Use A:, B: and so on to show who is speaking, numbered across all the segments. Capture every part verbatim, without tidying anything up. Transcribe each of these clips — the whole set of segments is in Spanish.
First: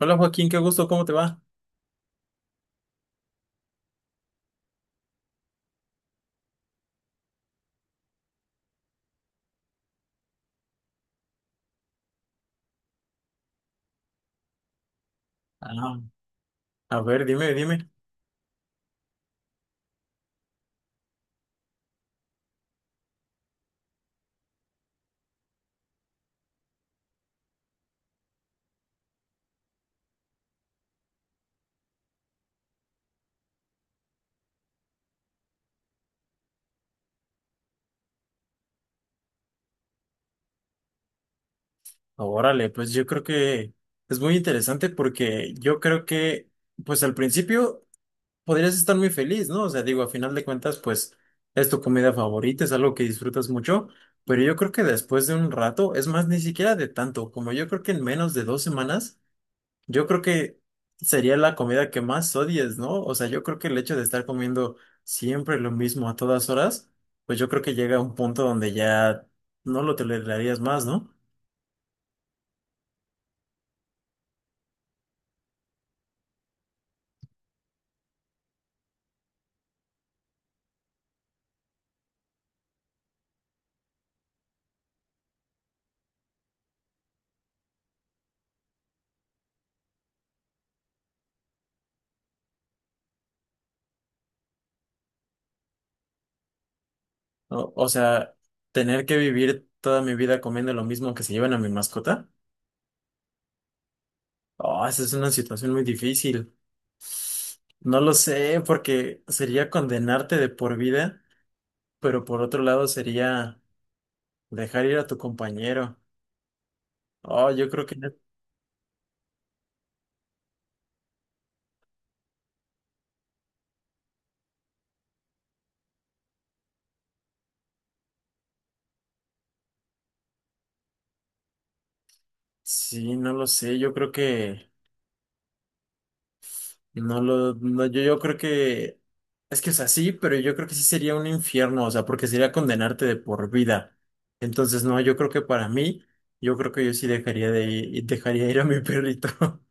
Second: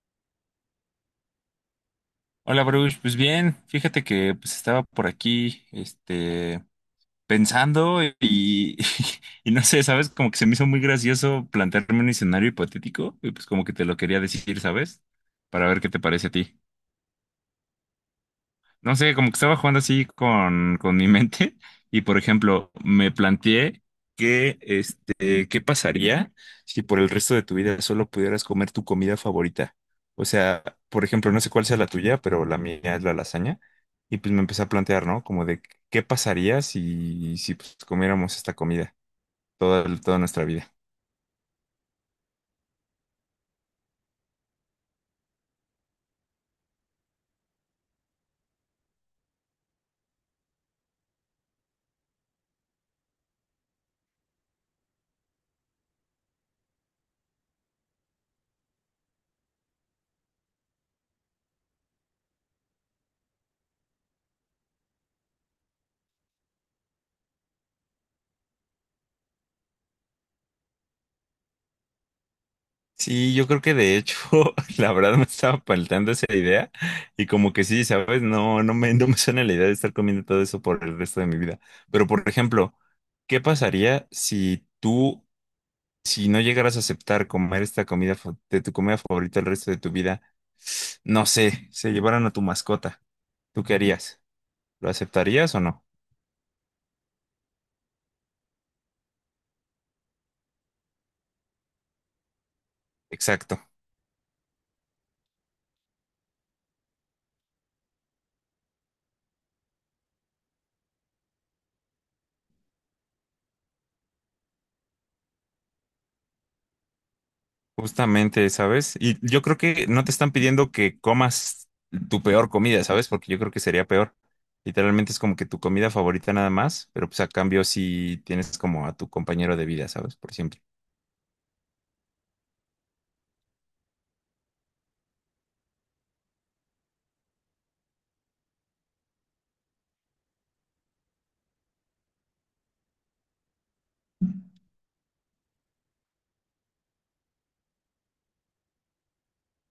A: Hola, Joaquín, qué gusto, ¿cómo te va?
B: Hola, Bruce. Pues bien, fíjate que pues estaba por aquí, este, pensando y, y no sé, ¿sabes? Como que se me hizo muy gracioso plantearme un escenario hipotético y pues como que te lo quería decir, ¿sabes? Para ver qué
A: Ah,
B: te parece a ti.
A: a ver, dime, dime.
B: No sé, como que estaba jugando así con, con mi mente y, por ejemplo, me planteé que, este, ¿qué pasaría si por el resto de tu vida solo pudieras comer tu comida favorita? O sea, por ejemplo, no sé cuál sea la tuya, pero la mía es la lasaña. Y pues me empecé a plantear, ¿no? Como de, ¿qué pasaría si, si pues, comiéramos esta comida toda, toda nuestra vida?
A: Órale, pues yo creo que es muy interesante porque yo creo que, pues al principio podrías estar muy feliz, ¿no? O sea, digo, a final de cuentas, pues es tu comida favorita, es algo que disfrutas mucho, pero yo creo que después de un rato, es más, ni siquiera de tanto, como yo creo que en menos de dos semanas. Yo creo que sería la comida que más odies, ¿no? O sea, yo creo que el hecho de estar comiendo siempre lo mismo a todas horas, pues yo creo que llega a un punto donde ya no lo tolerarías más, ¿no?
B: Sí, yo creo que de hecho, la verdad me estaba faltando esa idea y como que sí, ¿sabes? No, no me, no me suena la idea de estar comiendo todo eso por el resto de mi vida. Pero, por ejemplo, ¿qué pasaría si tú, si no llegaras a aceptar comer esta comida fa- de tu comida favorita el resto de tu vida? No sé, se llevaran a tu mascota. ¿Tú qué harías? ¿Lo aceptarías o no?
A: O, o sea, tener que vivir toda mi vida comiendo lo mismo que se llevan a mi mascota.
B: Exacto.
A: Oh, esa es una situación muy difícil. No lo sé, porque sería condenarte de por vida, pero por otro lado sería dejar ir a tu compañero. Oh, yo creo que no,
B: Justamente, ¿sabes? Y yo creo que no te están pidiendo que comas tu peor comida, ¿sabes? Porque yo creo que sería peor. Literalmente es como que tu comida favorita nada más, pero pues a cambio sí tienes como a tu compañero de vida, ¿sabes? Por siempre.
A: sí, no lo sé, yo creo que No lo, no, yo, yo creo que es que o sea, sí, pero yo creo que sí sería un infierno, o sea, porque sería condenarte de por vida. Entonces, no, yo creo que para mí, yo creo que yo sí dejaría de ir, dejaría ir a mi perrito.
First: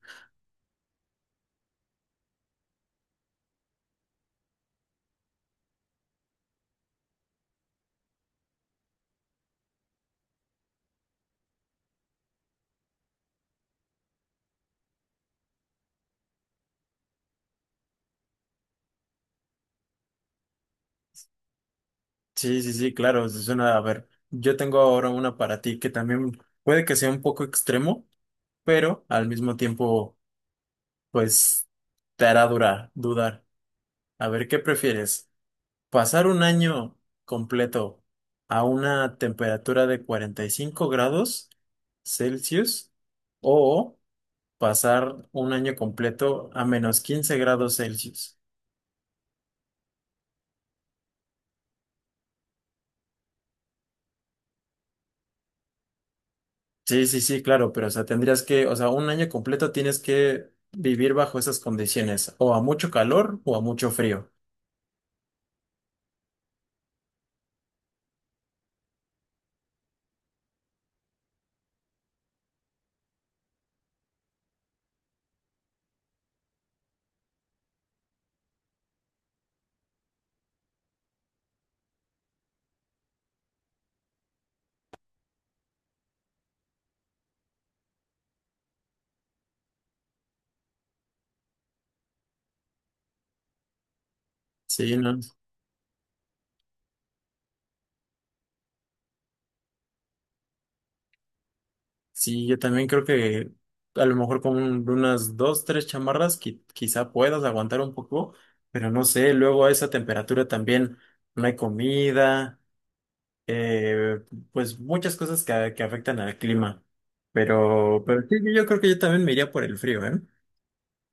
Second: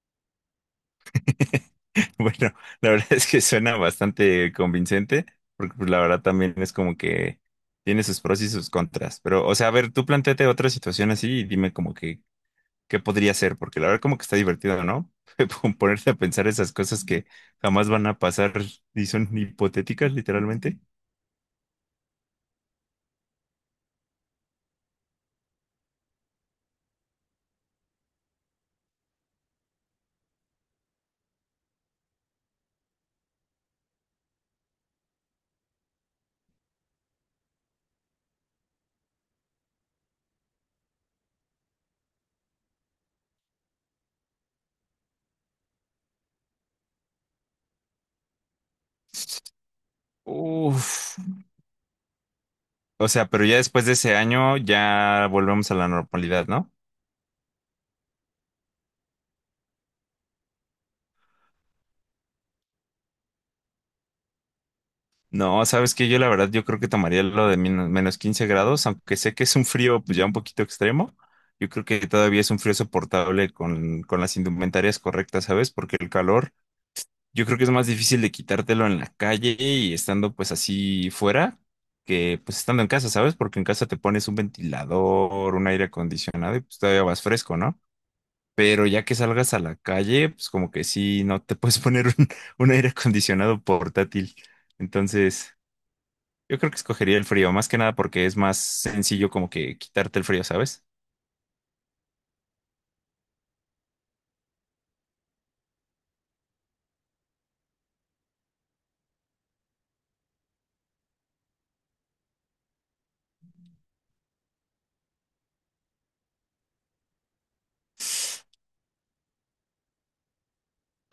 B: Bueno, la verdad es que suena bastante convincente, porque pues, la verdad también es como que tiene sus pros y sus contras. Pero, o sea, a ver, tú planteate otra situación así y dime como que qué podría ser, porque la verdad como que está divertido, ¿no? Ponerte a pensar esas cosas que jamás van a pasar y son hipotéticas, literalmente.
A: Sí, sí, sí, claro, eso suena. A ver, yo tengo ahora una para ti que también puede que sea un poco extremo, pero al mismo tiempo, pues, te hará durar, dudar. A ver, ¿qué prefieres? Pasar un año completo a una temperatura de cuarenta y cinco grados Celsius o pasar un año completo a menos quince grados Celsius.
B: Uf. O sea, pero ya después de ese año ya volvemos a la normalidad, ¿no?
A: Sí, sí, sí, claro, pero o sea, tendrías que, o sea, un año completo tienes que vivir bajo esas condiciones, o a mucho calor o a mucho frío.
B: No, sabes que yo la verdad yo creo que tomaría lo de min- menos quince grados, aunque sé que es un frío pues ya un poquito extremo. Yo creo que todavía es un frío soportable con, con las indumentarias correctas, ¿sabes? Porque el calor, yo creo que es más difícil de quitártelo en la calle y estando pues así fuera que pues estando en casa, ¿sabes? Porque en casa te pones un ventilador, un aire acondicionado y pues todavía vas fresco, ¿no? Pero ya que salgas a la calle, pues como que sí, no te puedes poner un, un aire acondicionado portátil.
A: Sí, ¿no?
B: Entonces, yo creo que escogería el frío, más que nada porque es más sencillo como que quitarte el frío, ¿sabes?
A: Sí, yo también creo que a lo mejor con un- unas dos, tres chamarras qui- quizá puedas aguantar un poco, pero no sé, luego a esa temperatura también no hay comida, eh, pues muchas cosas que, que afectan al clima. Pero, pero sí, yo creo que yo también me iría por el frío, ¿eh?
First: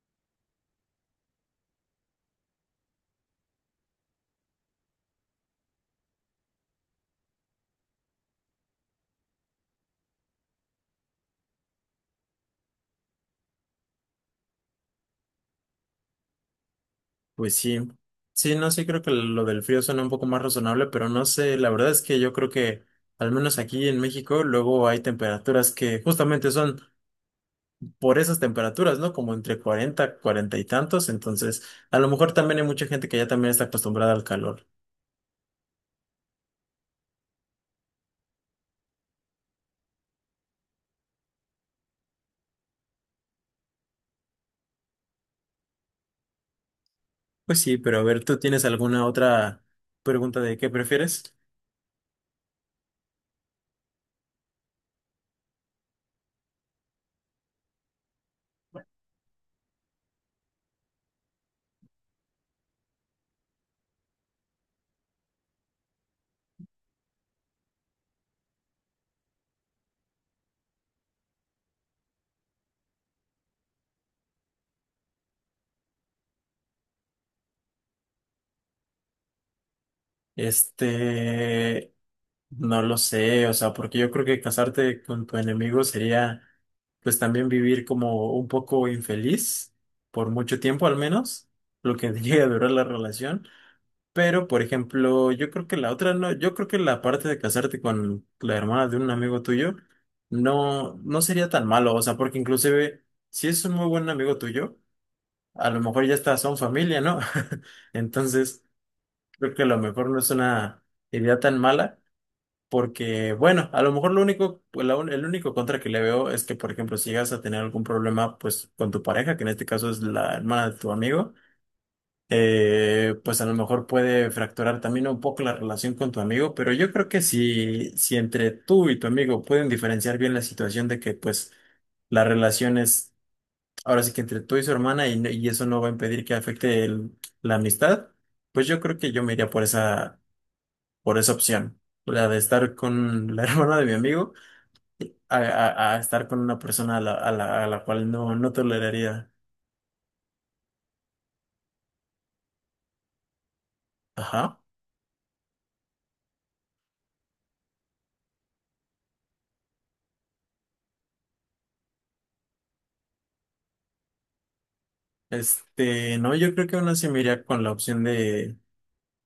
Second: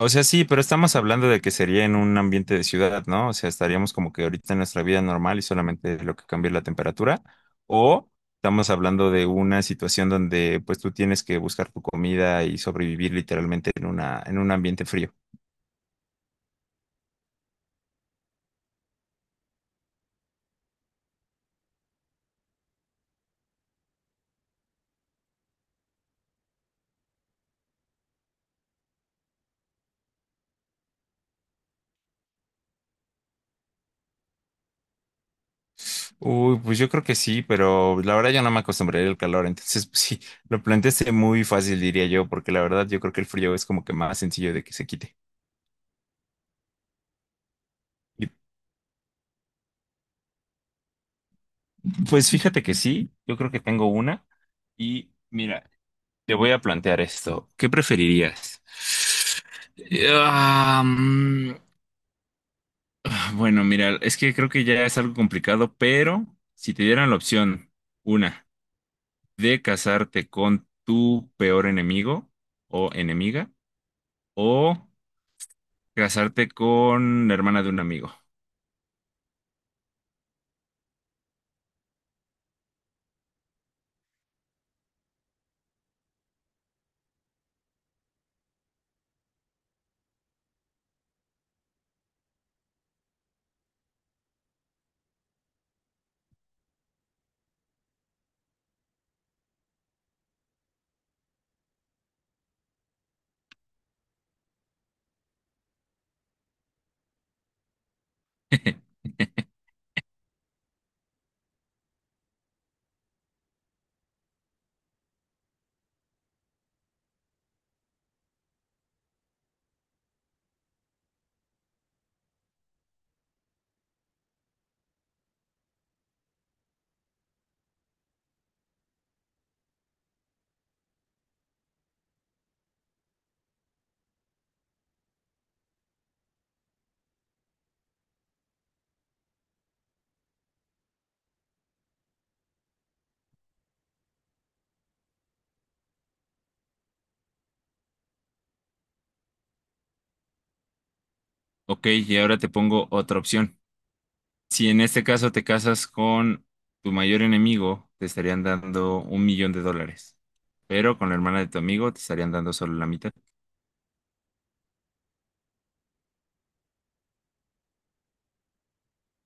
B: O sea, sí, pero estamos hablando de que sería en un ambiente de ciudad, ¿no? O sea, estaríamos como que ahorita en nuestra vida normal y solamente lo que cambia es la temperatura. O estamos hablando de una situación donde pues tú tienes que buscar tu comida y sobrevivir literalmente en una, en un ambiente frío.
A: Pues sí, sí, no, sí creo que lo del frío suena un poco más razonable, pero no sé, la verdad es que yo creo que al menos aquí en México luego hay temperaturas que justamente son por esas temperaturas, ¿no? Como entre cuarenta, cuarenta y tantos. Entonces, a lo mejor también hay mucha gente que ya también está acostumbrada al calor.
B: Uy, pues yo creo que sí, pero la verdad yo no me acostumbraría al calor, entonces pues sí, lo planteaste muy fácil, diría yo, porque la verdad yo creo que el frío es como que más sencillo de que se quite.
A: Pues sí, pero a ver,
B: Y,
A: ¿tú tienes alguna otra pregunta de qué prefieres?
B: pues fíjate que sí, yo creo que tengo una y mira. Te voy a plantear esto. ¿Qué preferirías? Ah, mm, bueno, mira, es que creo que ya es algo complicado, pero si te dieran la opción, una, de casarte con tu peor enemigo o enemiga, o casarte con la hermana de un amigo.
A: Este, no lo sé, o sea, porque yo creo que casarte con tu enemigo sería, pues también vivir como un poco infeliz, por mucho tiempo al menos, lo que llega a durar la relación. Pero, por ejemplo, yo creo que la otra no, yo creo que la parte de casarte con la hermana de un amigo tuyo no, no sería tan malo, o sea, porque inclusive si es un muy buen amigo tuyo, a lo mejor ya está, son familia, ¿no? Entonces, creo que a lo mejor no es una idea tan mala, porque, bueno, a lo mejor lo único, pues, la un- el único contra que le veo es que, por ejemplo, si llegas a tener algún problema, pues, con tu pareja, que en este caso es la hermana de tu amigo, eh, pues a lo mejor puede fracturar también un poco la relación con tu amigo, pero yo creo que si, si entre tú y tu amigo pueden diferenciar bien la situación de que pues la relación es ahora sí que entre tú y su hermana y, no- y eso no va a impedir que afecte el- la amistad, pues yo creo que yo me iría por esa, por esa opción, la de estar con la hermana de mi amigo a, a- a estar con una persona a la, a la, a la cual no, no toleraría.
B: Ok, y ahora te pongo otra opción.
A: Ajá.
B: Si en este caso te casas con tu mayor enemigo, te estarían dando un millón de dólares, pero con la hermana de tu amigo te estarían dando solo la mitad.
A: Este, no, yo creo que aún así me iría con la opción de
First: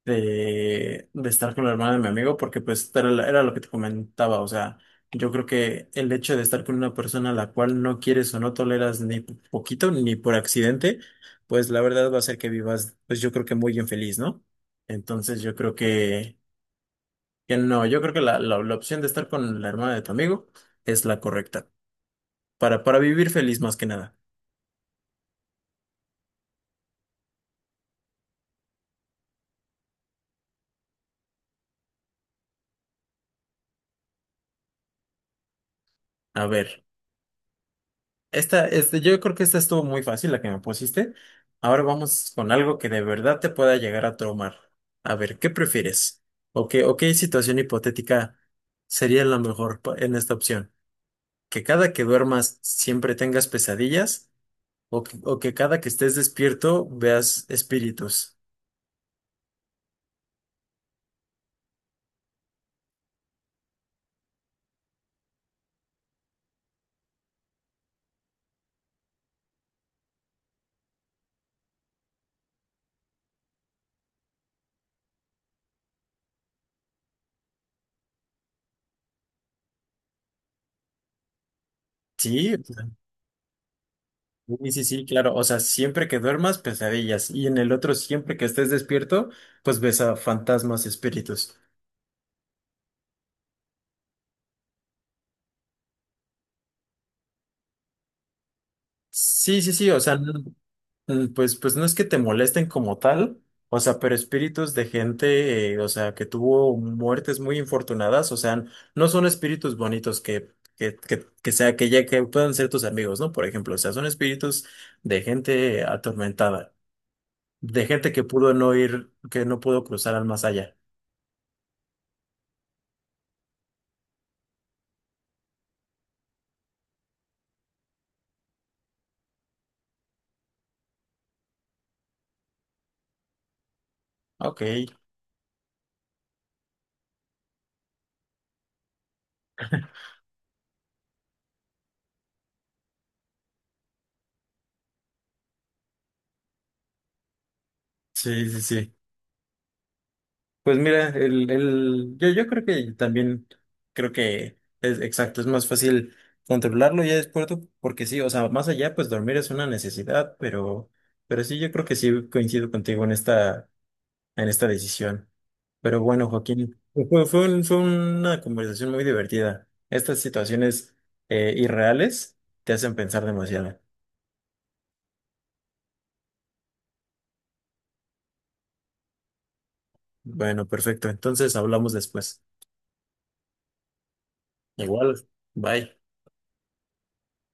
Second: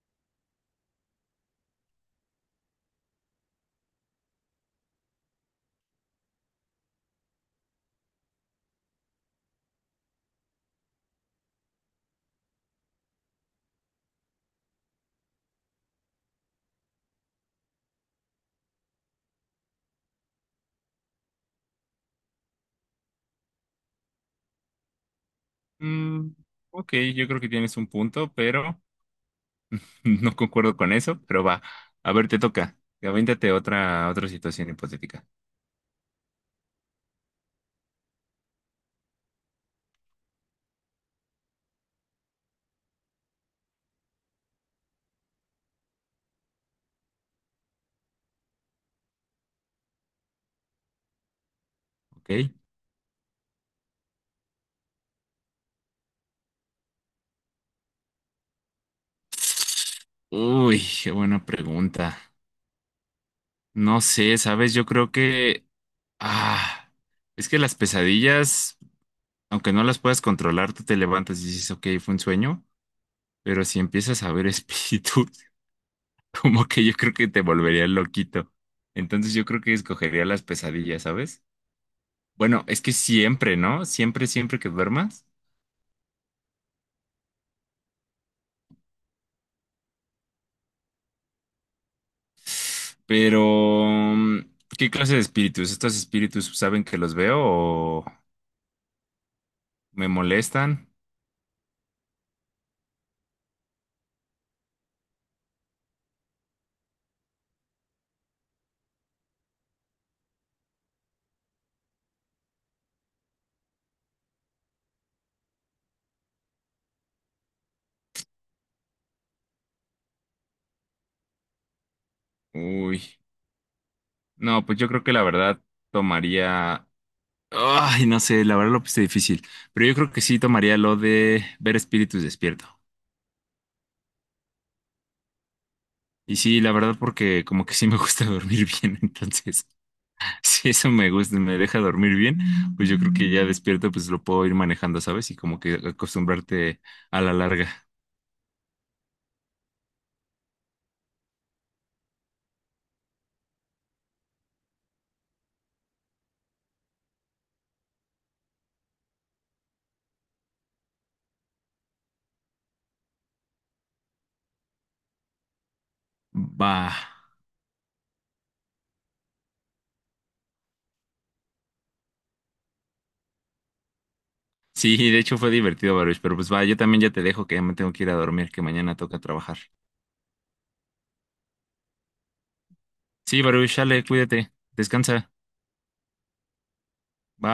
A: de, de estar con la hermana de mi amigo, porque pues era, la- era lo que te comentaba, o sea, yo creo que el hecho de estar con una persona a la cual no quieres o no toleras ni po- poquito, ni por accidente, pues la verdad va a ser que vivas, pues yo creo que muy infeliz, ¿no? Entonces yo creo que, que no, yo creo que la, la, la opción de estar con la hermana de tu amigo es la correcta, para, para vivir feliz más que nada.
B: Mm, ok, yo creo que tienes un punto, pero no concuerdo con eso, pero va. A ver, te toca. Avéntate otra, otra situación hipotética,
A: A ver. Esta, este, yo creo que esta estuvo muy fácil, la que me pusiste. Ahora vamos con algo que de verdad te pueda llegar a traumar. A ver, ¿qué prefieres? ¿O qué, o qué situación hipotética sería la mejor pa- en esta opción? ¿Que cada que
B: ¿ok?
A: duermas siempre tengas pesadillas? ¿O que, o que cada que estés despierto veas espíritus?
B: Uy, qué buena pregunta. No sé, sabes, yo creo que... Ah, es que las pesadillas, aunque no las puedas controlar, tú te levantas y dices, ok, fue un sueño. Pero si empiezas a ver espíritus, como que yo creo que te volvería loquito. Entonces yo creo que escogería las pesadillas, ¿sabes?
A: Sí, o
B: Bueno, es
A: sea,
B: que siempre, ¿no? Siempre, siempre que
A: sí, sí, sí,
B: duermas.
A: claro. O sea, siempre que duermas, pesadillas. Y en el otro, siempre que estés despierto, pues ves a fantasmas, espíritus.
B: Pero, mm, ¿qué clase de espíritus? ¿Estos espíritus saben que los veo o
A: Sí, sí, sí, o
B: me
A: sea, no-
B: molestan?
A: mm, pues, pues no es que te molesten como tal, o sea, pero espíritus de gente, eh, o sea, que tuvo muertes muy infortunadas, o sea, no son espíritus bonitos que, que, que, que sea, que ya que puedan ser tus amigos, ¿no? Por ejemplo, o sea, son espíritus de gente atormentada, de gente que pudo no ir, que no pudo cruzar al más allá.
B: Uy, no, pues yo creo que la verdad tomaría... Ay, no sé, la verdad lo puse difícil. Pero yo creo que sí tomaría lo de ver espíritus despierto.
A: Ok,
B: Y sí, la verdad, porque como que sí me gusta dormir bien, entonces, si eso me gusta, me deja dormir bien, pues yo creo que ya despierto, pues lo puedo ir manejando, ¿sabes? Y como que acostumbrarte a la larga.
A: sí, sí, sí. Pues mira, el, el, yo, yo creo que también, creo que es exacto, es más fácil controlarlo ya después, tú, porque sí, o sea, más allá, pues dormir es una necesidad, pero, pero sí, yo creo que sí coincido contigo en esta, en esta decisión. Pero bueno, Joaquín,
B: Va.
A: pues fue, fue un- fue una conversación muy divertida. Estas situaciones eh, irreales te hacen pensar demasiado.
B: Sí, de hecho fue divertido, Baruch, pero pues va, yo también ya te dejo que ya me tengo que ir a dormir, que mañana toca trabajar.
A: Bueno, perfecto, entonces hablamos después.
B: Sí, Baruch, sale, cuídate,
A: Igual,
B: descansa.
A: bye.
B: Bye.